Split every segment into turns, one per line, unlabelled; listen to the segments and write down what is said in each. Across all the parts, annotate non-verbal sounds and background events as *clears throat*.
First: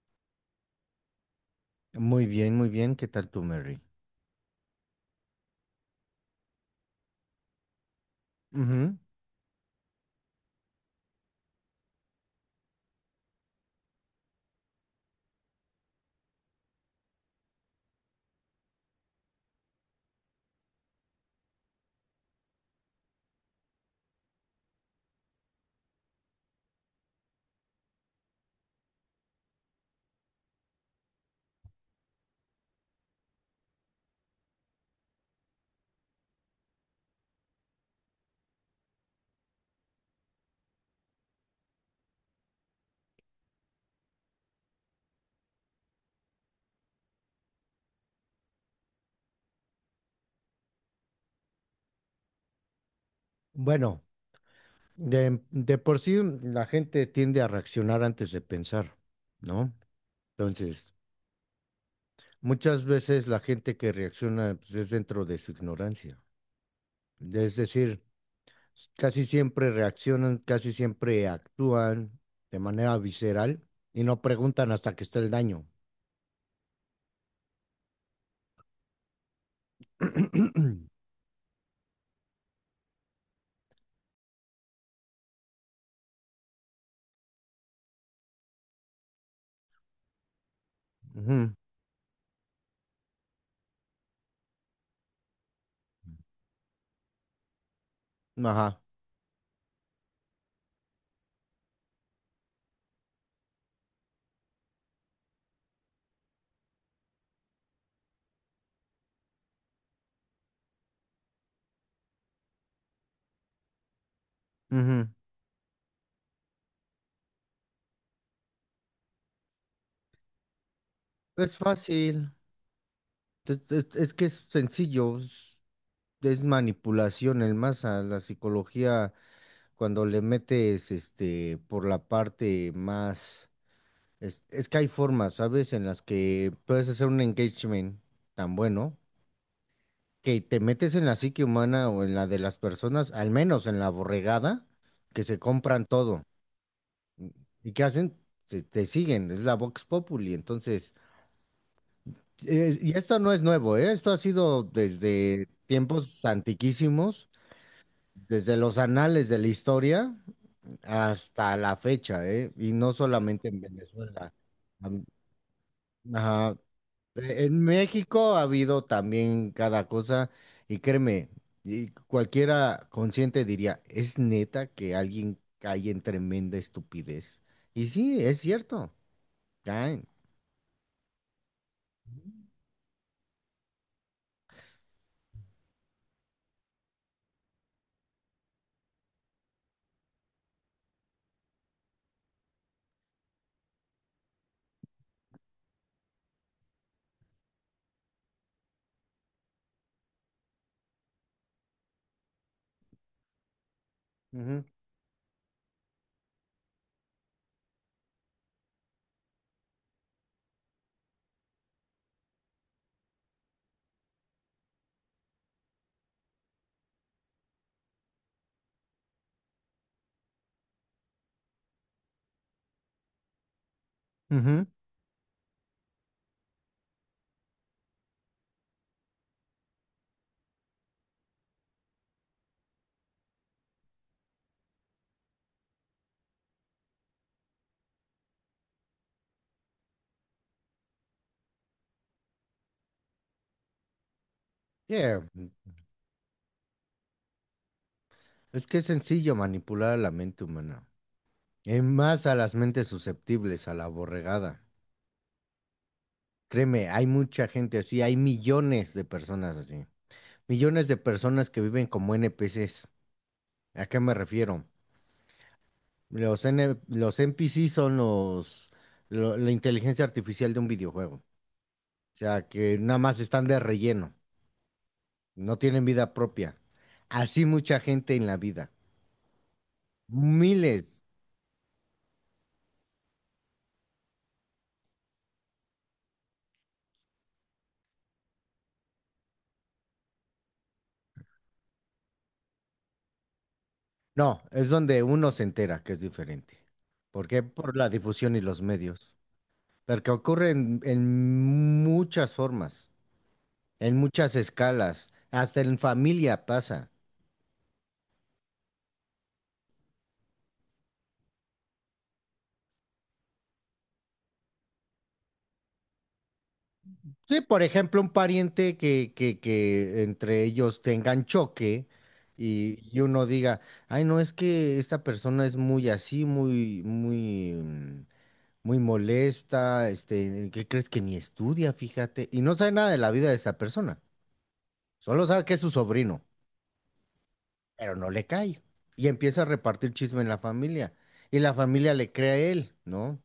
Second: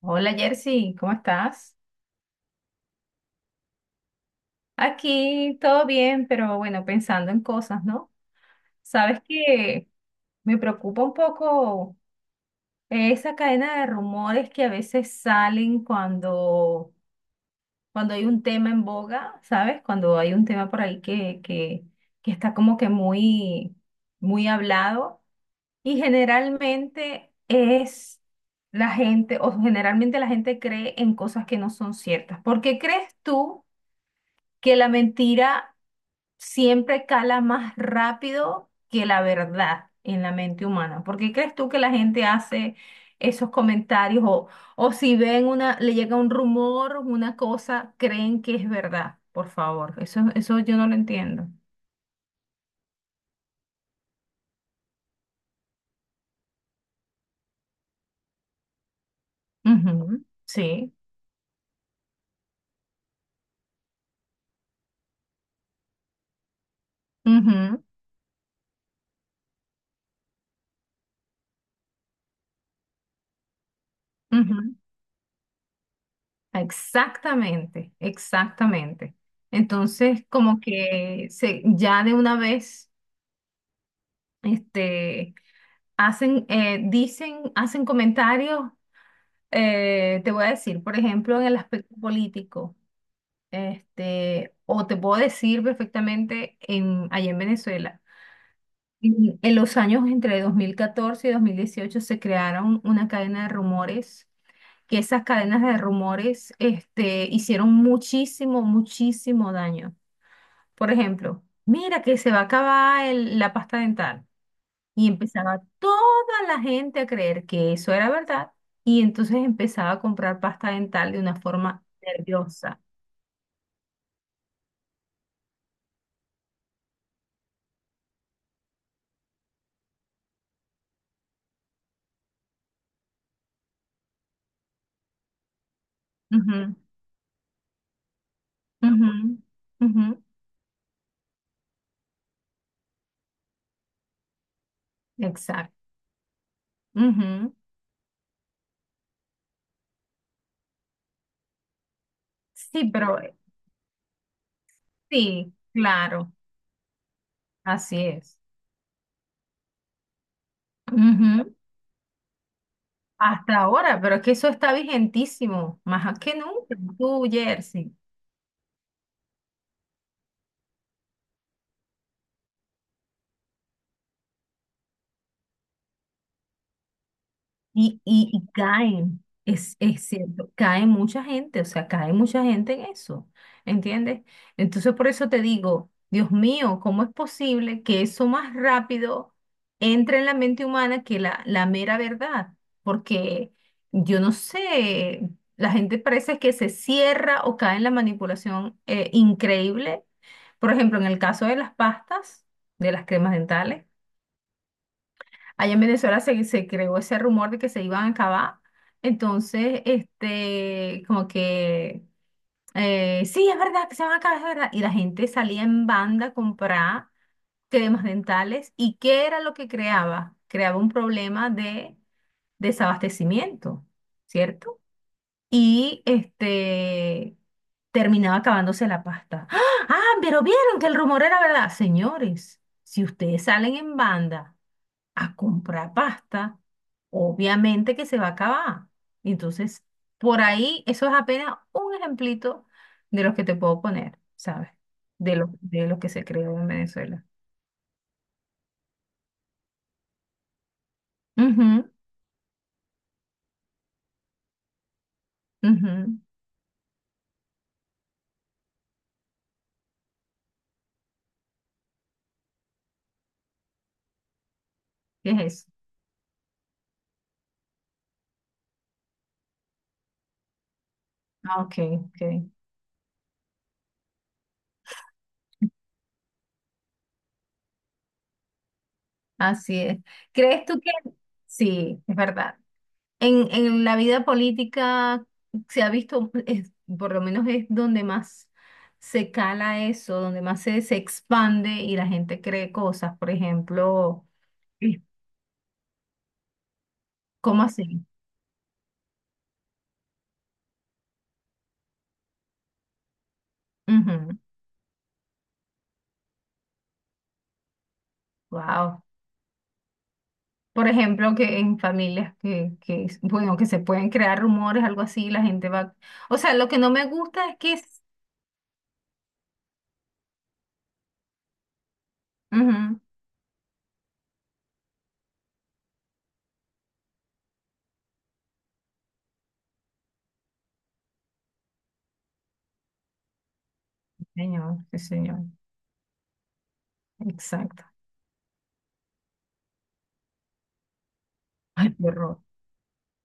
Hola Jersey, ¿cómo estás?
Muy bien, muy bien. ¿Qué tal tú, Mary?
Aquí todo bien, pero bueno, pensando en cosas, ¿no?
Ujú.
Sabes que me preocupa un poco esa cadena de rumores que a veces salen cuando hay un tema en boga, ¿sabes? Cuando hay un tema por ahí que está como que muy, muy hablado. Y generalmente es la gente, o generalmente la gente cree en cosas que no son ciertas. ¿Por qué crees tú que la mentira siempre cala más rápido que la verdad en la mente humana? ¿Por qué crees tú que la gente hace esos comentarios o si ven una, le llega un rumor, una cosa, creen que es verdad? Por favor, eso yo no lo entiendo.
Bueno, de por sí la gente tiende a reaccionar antes de pensar, ¿no?
Ujú, sí.
Entonces, muchas veces la gente que reacciona pues, es dentro de su ignorancia. Es
Ujú,
decir, casi siempre reaccionan, casi siempre actúan de manera visceral y no preguntan
ujú.
hasta que está el daño.
Exactamente, exactamente. Entonces, como
*clears throat*
que se, ya de una vez, este, hacen, dicen, hacen comentarios, te voy a decir, por ejemplo, en
Ujú.
el aspecto político, o te puedo decir perfectamente allá en Venezuela.
Ajá.
En los años entre 2014 y 2018 se crearon una cadena de rumores, que esas cadenas de rumores, hicieron muchísimo, muchísimo daño. Por ejemplo, mira que se va a acabar la pasta dental.
Ujú.
Y empezaba toda la gente a creer que eso era verdad. Y entonces empezaba a comprar pasta dental de una
Es
forma
fácil.
nerviosa.
Es que es sencillo. Es manipulación el más a la psicología cuando le metes este por la parte más es que hay formas, ¿sabes? En las que
Ujú,
puedes hacer un engagement tan bueno
ujú, ujú.
que te metes en la psique humana o en la de las personas, al menos en la borregada, que se
Exacto.
compran todo.
Ujú.
¿Y qué hacen? Te siguen, es la Vox Populi. Entonces,
Sí,
y esto
pero
no es nuevo, ¿eh? Esto ha sido desde
sí,
tiempos
claro,
antiquísimos,
así es.
desde los anales de la historia
Ujú.
hasta la fecha, ¿eh? Y no solamente
Hasta
en
ahora, pero es
Venezuela.
que eso está
Am-
vigentísimo, más que
ajá.
nunca. Tú,
En
Jersey.
México ha habido también cada cosa, y créeme, y cualquiera consciente diría, ¿es neta que alguien cae en tremenda estupidez? Y
Y,
sí,
y,
es
y
cierto,
caen, es
caen.
cierto, cae mucha gente, o sea, cae mucha gente en eso, ¿entiendes? Entonces por eso te digo, Dios mío, ¿cómo es posible que eso más rápido entre en la mente humana que la mera verdad? Porque yo no sé, la gente parece que se cierra o cae en la manipulación increíble. Por ejemplo, en el caso de las pastas, de las cremas dentales.
Ujú,
Allá en Venezuela se creó ese rumor de que se iban a acabar. Entonces, como que, sí, es verdad que se van a acabar, es verdad. Y la gente salía en banda a comprar cremas dentales. ¿Y qué era lo que creaba? Creaba un problema de desabastecimiento,
ujú.
¿cierto? Y terminaba acabándose la pasta. ¡Ah! ¡Ah! Pero vieron que el rumor era verdad. Señores, si ustedes salen en banda a comprar pasta, obviamente que se va a acabar. Entonces, por ahí, eso es apenas un ejemplito de los que te puedo poner, ¿sabes?
Yeah.
De lo que se creó en Venezuela.
Es que es sencillo manipular a la mente humana, en más a las mentes susceptibles a la borregada.
Ujú, ujú.
Créeme, hay mucha gente así, hay millones de personas así. Millones de personas que viven como NPCs. ¿A qué me refiero?
¿Qué es eso?
Los NPCs son la inteligencia artificial de un videojuego. O
Ah, ok,
sea,
ok.
que nada más están de relleno, no tienen vida propia. Así mucha gente en la vida.
Así es. ¿Crees tú que...?
Miles.
Sí, es verdad. En la vida política se ha visto, por lo menos es donde más se cala eso, donde más se expande y la gente cree cosas. Por ejemplo,
No, es donde
sí.
uno se entera que es diferente. ¿Por qué?
¿Cómo
Por la
así?
difusión y los medios. Porque ocurre en muchas formas. En muchas escalas, hasta en familia pasa.
Wow. Por ejemplo, que en familias que, bueno, que se pueden crear rumores, algo así, la gente va. O sea, lo que no me
Sí,
gusta es
por
que es.
ejemplo, un pariente que entre ellos tengan choque y
Ujú.
uno diga, ay, no, es que esta persona es muy así, muy, muy, muy molesta, este, ¿qué crees que ni estudia, fíjate? Y no sabe nada de la vida de esa persona,
Sí, señor, sí,
solo
señor.
sabe que es su sobrino,
Exacto.
pero no le cae. Y empieza a repartir chisme en la familia, y la familia
Ay, qué
le cree a
horror.
él, ¿no?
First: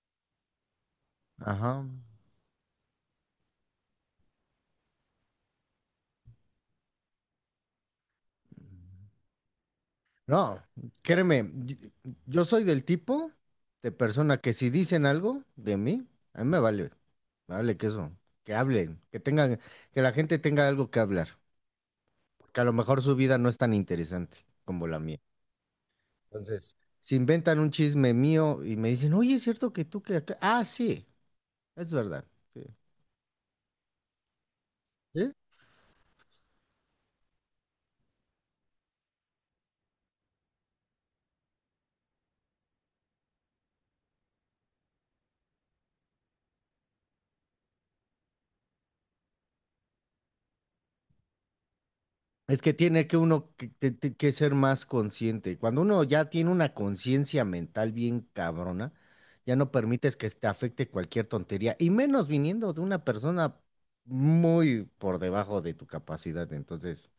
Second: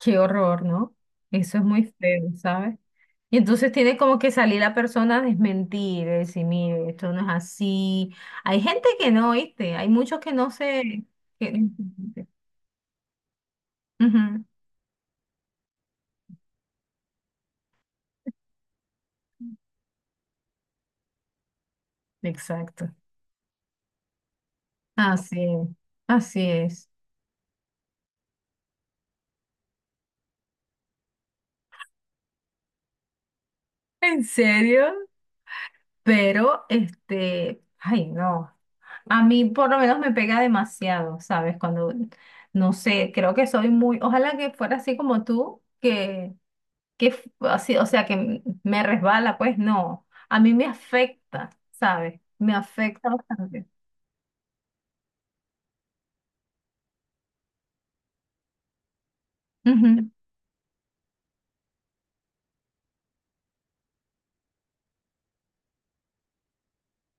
Qué horror, ¿no? Eso es
Ajá.
muy feo, ¿sabes? Y entonces tiene como que salir la persona a desmentir, a decir, mire, esto no es así. Hay gente que no, ¿viste? Hay muchos que no
No,
se...
créeme,
que-
yo soy del tipo de persona
Ujú.
que si dicen algo de mí, a mí me vale que eso, que hablen, que tengan, que la gente tenga algo que hablar, porque a lo
Exacto.
mejor su vida no es tan interesante como la mía.
Así es, así
Entonces,
es.
si inventan un chisme mío y me dicen, oye, ¿es cierto que tú que acá? Ah, sí, es verdad.
¿En serio?
Sí.
Pero, ay, no. A mí por lo menos me pega demasiado, ¿sabes? Cuando, no sé, creo que soy muy, ojalá que fuera así como tú, que, así, o sea, que me resbala, pues no. A mí me afecta, ¿sabes? Me
Es que tiene
afecta
que uno
bastante.
que, que ser más consciente. Cuando uno ya tiene una conciencia mental bien cabrona, ya no
Ujú.
permites que te afecte cualquier tontería, y menos viniendo de una persona muy por debajo de tu capacidad. Entonces,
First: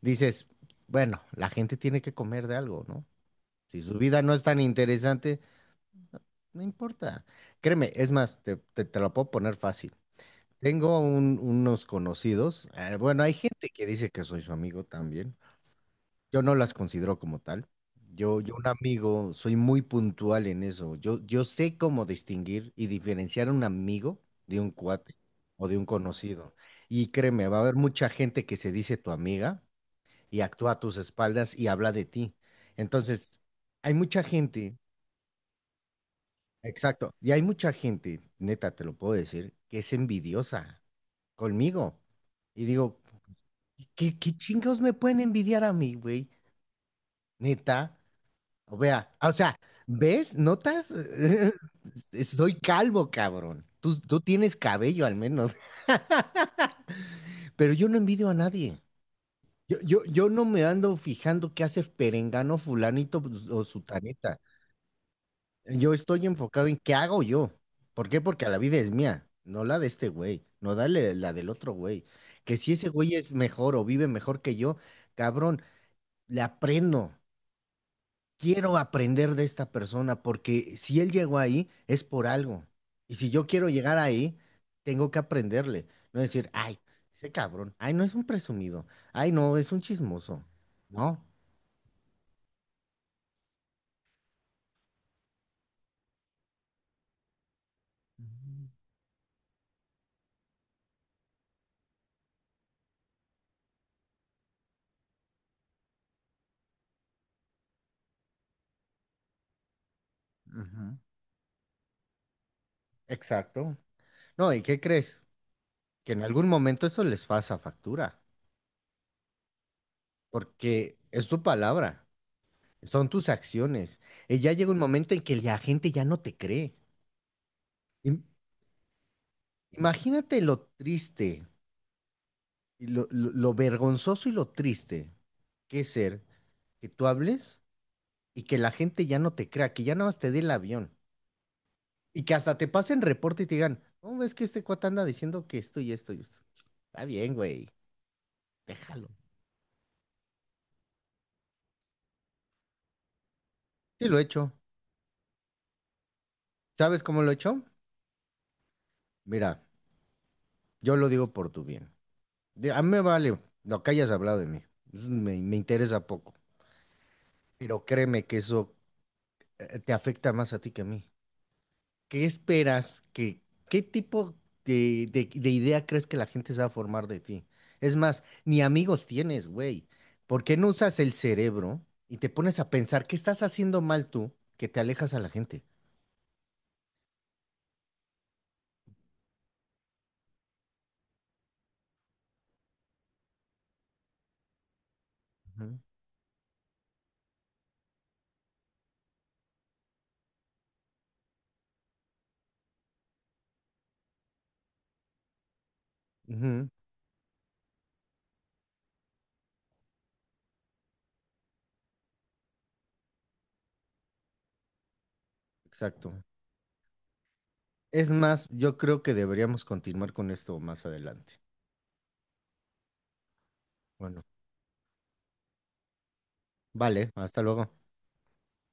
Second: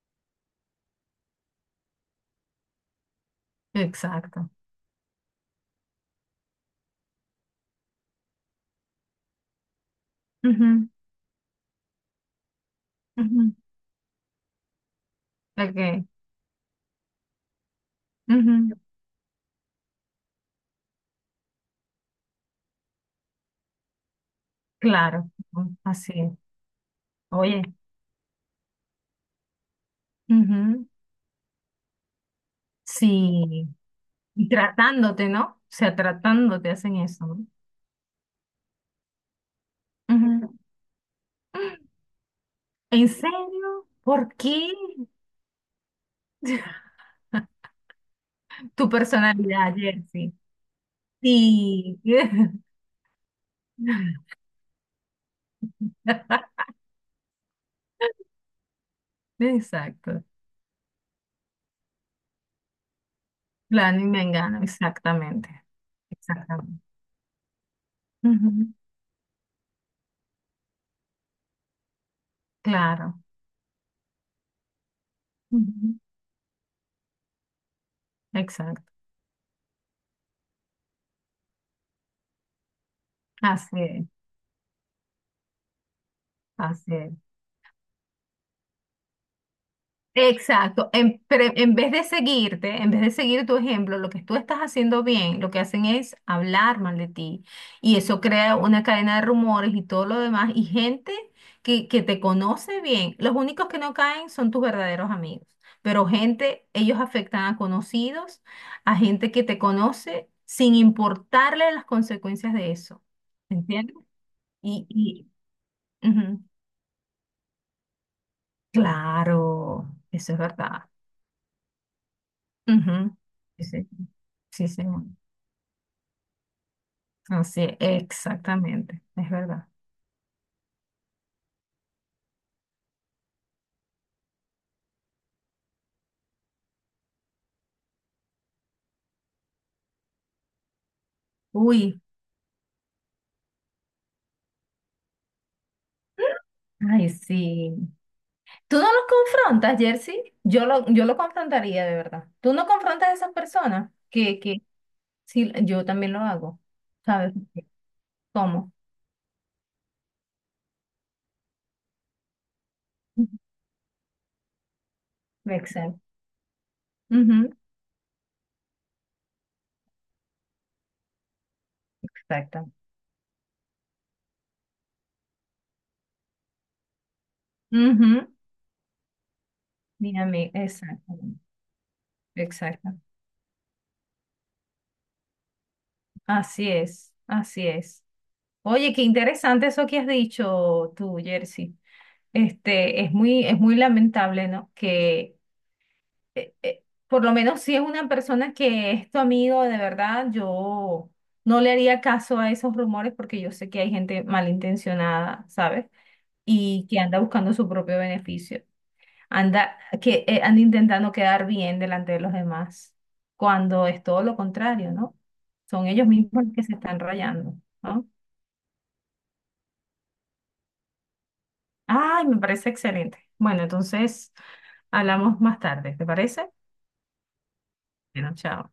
dices, bueno, la gente tiene que comer de algo, ¿no? Si su vida no es
Exacto.
tan interesante, no importa. Créeme, es más, te lo puedo poner fácil.
Ujú,
Tengo unos conocidos, bueno, hay
ujú,
gente que dice que soy su amigo también.
ok,
Yo no las considero como tal. Yo un
ujú,
amigo, soy muy puntual en eso. Yo sé cómo distinguir y diferenciar a un amigo de un cuate
claro,
o de
ujú,
un
así es.
conocido. Y créeme, va a
Oye,
haber mucha gente que se dice tu amiga y actúa a
ujú.
tus espaldas y habla de ti. Entonces,
Sí,
hay mucha
y
gente,
tratándote, ¿no? O sea, tratándote hacen
exacto,
eso,
y hay
¿no?
mucha gente, neta, te lo puedo decir, que es
Ujú.
envidiosa conmigo. Y digo,
¿En serio?
¿qué,
¿Por
qué
qué?
chingados me pueden envidiar a mí, güey?
*laughs*
Neta. O
Tu
vea, ah, o sea,
personalidad, Jersey.
¿ves? ¿Notas?
Sí.
*laughs* Soy
*laughs*
calvo, cabrón. Tú tienes cabello al menos. *laughs* Pero yo no envidio a nadie.
Exacto.
Yo no me ando fijando qué hace perengano, fulanito pues, o
Planning
sutaneta.
Mengano, exactamente.
Yo estoy enfocado en
Exactamente.
qué hago yo. ¿Por qué? Porque la
Ujú,
vida es mía, no la de este güey, no dale la del otro güey. Que si ese güey
claro.
es mejor o vive mejor que yo, cabrón,
Ujú,
le aprendo. Quiero
exacto.
aprender de esta persona porque si él llegó ahí es por algo. Y si yo quiero
Así
llegar
es,
ahí, tengo que aprenderle. No decir, ay,
así es.
ese cabrón, ay, no es un presumido, ay, no, es un chismoso.
Exacto. En,
No.
pre- en vez de seguirte, en vez de seguir tu ejemplo, lo que tú estás haciendo bien, lo que hacen es hablar mal de ti. Y eso crea una cadena de rumores y todo lo demás. Y gente que te conoce bien, los únicos que no caen son tus verdaderos amigos. Pero gente, ellos afectan a conocidos, a gente que te conoce, sin
Ujú.
importarle las consecuencias de eso.
Exacto.
¿Entiendes?
No, ¿y qué
Y,
crees?
y
Que en
ujú,
algún momento eso les pasa factura,
claro, eso es verdad.
porque es tu palabra, son
Ujú.
tus
Sí, sí,
acciones. Y ya
sí,
llega un
señor.
momento en que la gente ya no te cree.
Así,
Im-
exactamente, es verdad.
Imagínate lo triste, y lo vergonzoso y lo triste que ser que tú hables y que la gente ya no te crea, que ya nada más te dé el avión
Uy,
y que hasta te pasen reporte y te digan, no, es que este cuate anda diciendo que esto y esto y esto. Está
ay,
bien, güey,
sí. ¿Tú no los
déjalo.
confrontas, Jersey? Yo lo confrontaría de verdad. ¿Tú no confrontas a esas personas?
Sí lo he hecho.
Sí, yo también lo hago.
¿Sabes cómo lo
¿Sabes?
he hecho?
¿Cómo?
Mira, yo lo digo por tu bien. A mí me vale lo que hayas hablado de mí. Eso me, me
Exacto.
interesa poco.
Ujú,
Pero créeme que eso te afecta más a ti que a mí. ¿Qué
exacto.
esperas? ¿Qué, qué tipo de idea crees que la gente se va a formar de ti? Es
Ujú.
más, ni amigos tienes, güey.
Mira,
¿Por
mi-
qué no usas el
exacto.
cerebro y te pones a
Exacto.
pensar qué estás haciendo mal tú que te alejas a la gente?
Así es, así es. Oye, qué interesante eso que has dicho tú, Jersey. Es muy lamentable, ¿no? Que
Ujú.
por lo menos si es una persona que es tu amigo de verdad, yo no le haría caso a esos rumores porque yo sé que hay gente malintencionada, ¿sabes?
Ujú,
Y que anda buscando su propio beneficio. Anda, que anda intentando quedar bien delante de los demás, cuando es todo lo contrario, ¿no? Son ellos
exacto.
mismos los que se están rayando, ¿no?
Es más, yo creo que deberíamos continuar con esto más adelante.
Ay, me parece excelente. Bueno,
Bueno,
entonces hablamos más tarde, ¿te parece?
vale, hasta luego.
Bueno, chao.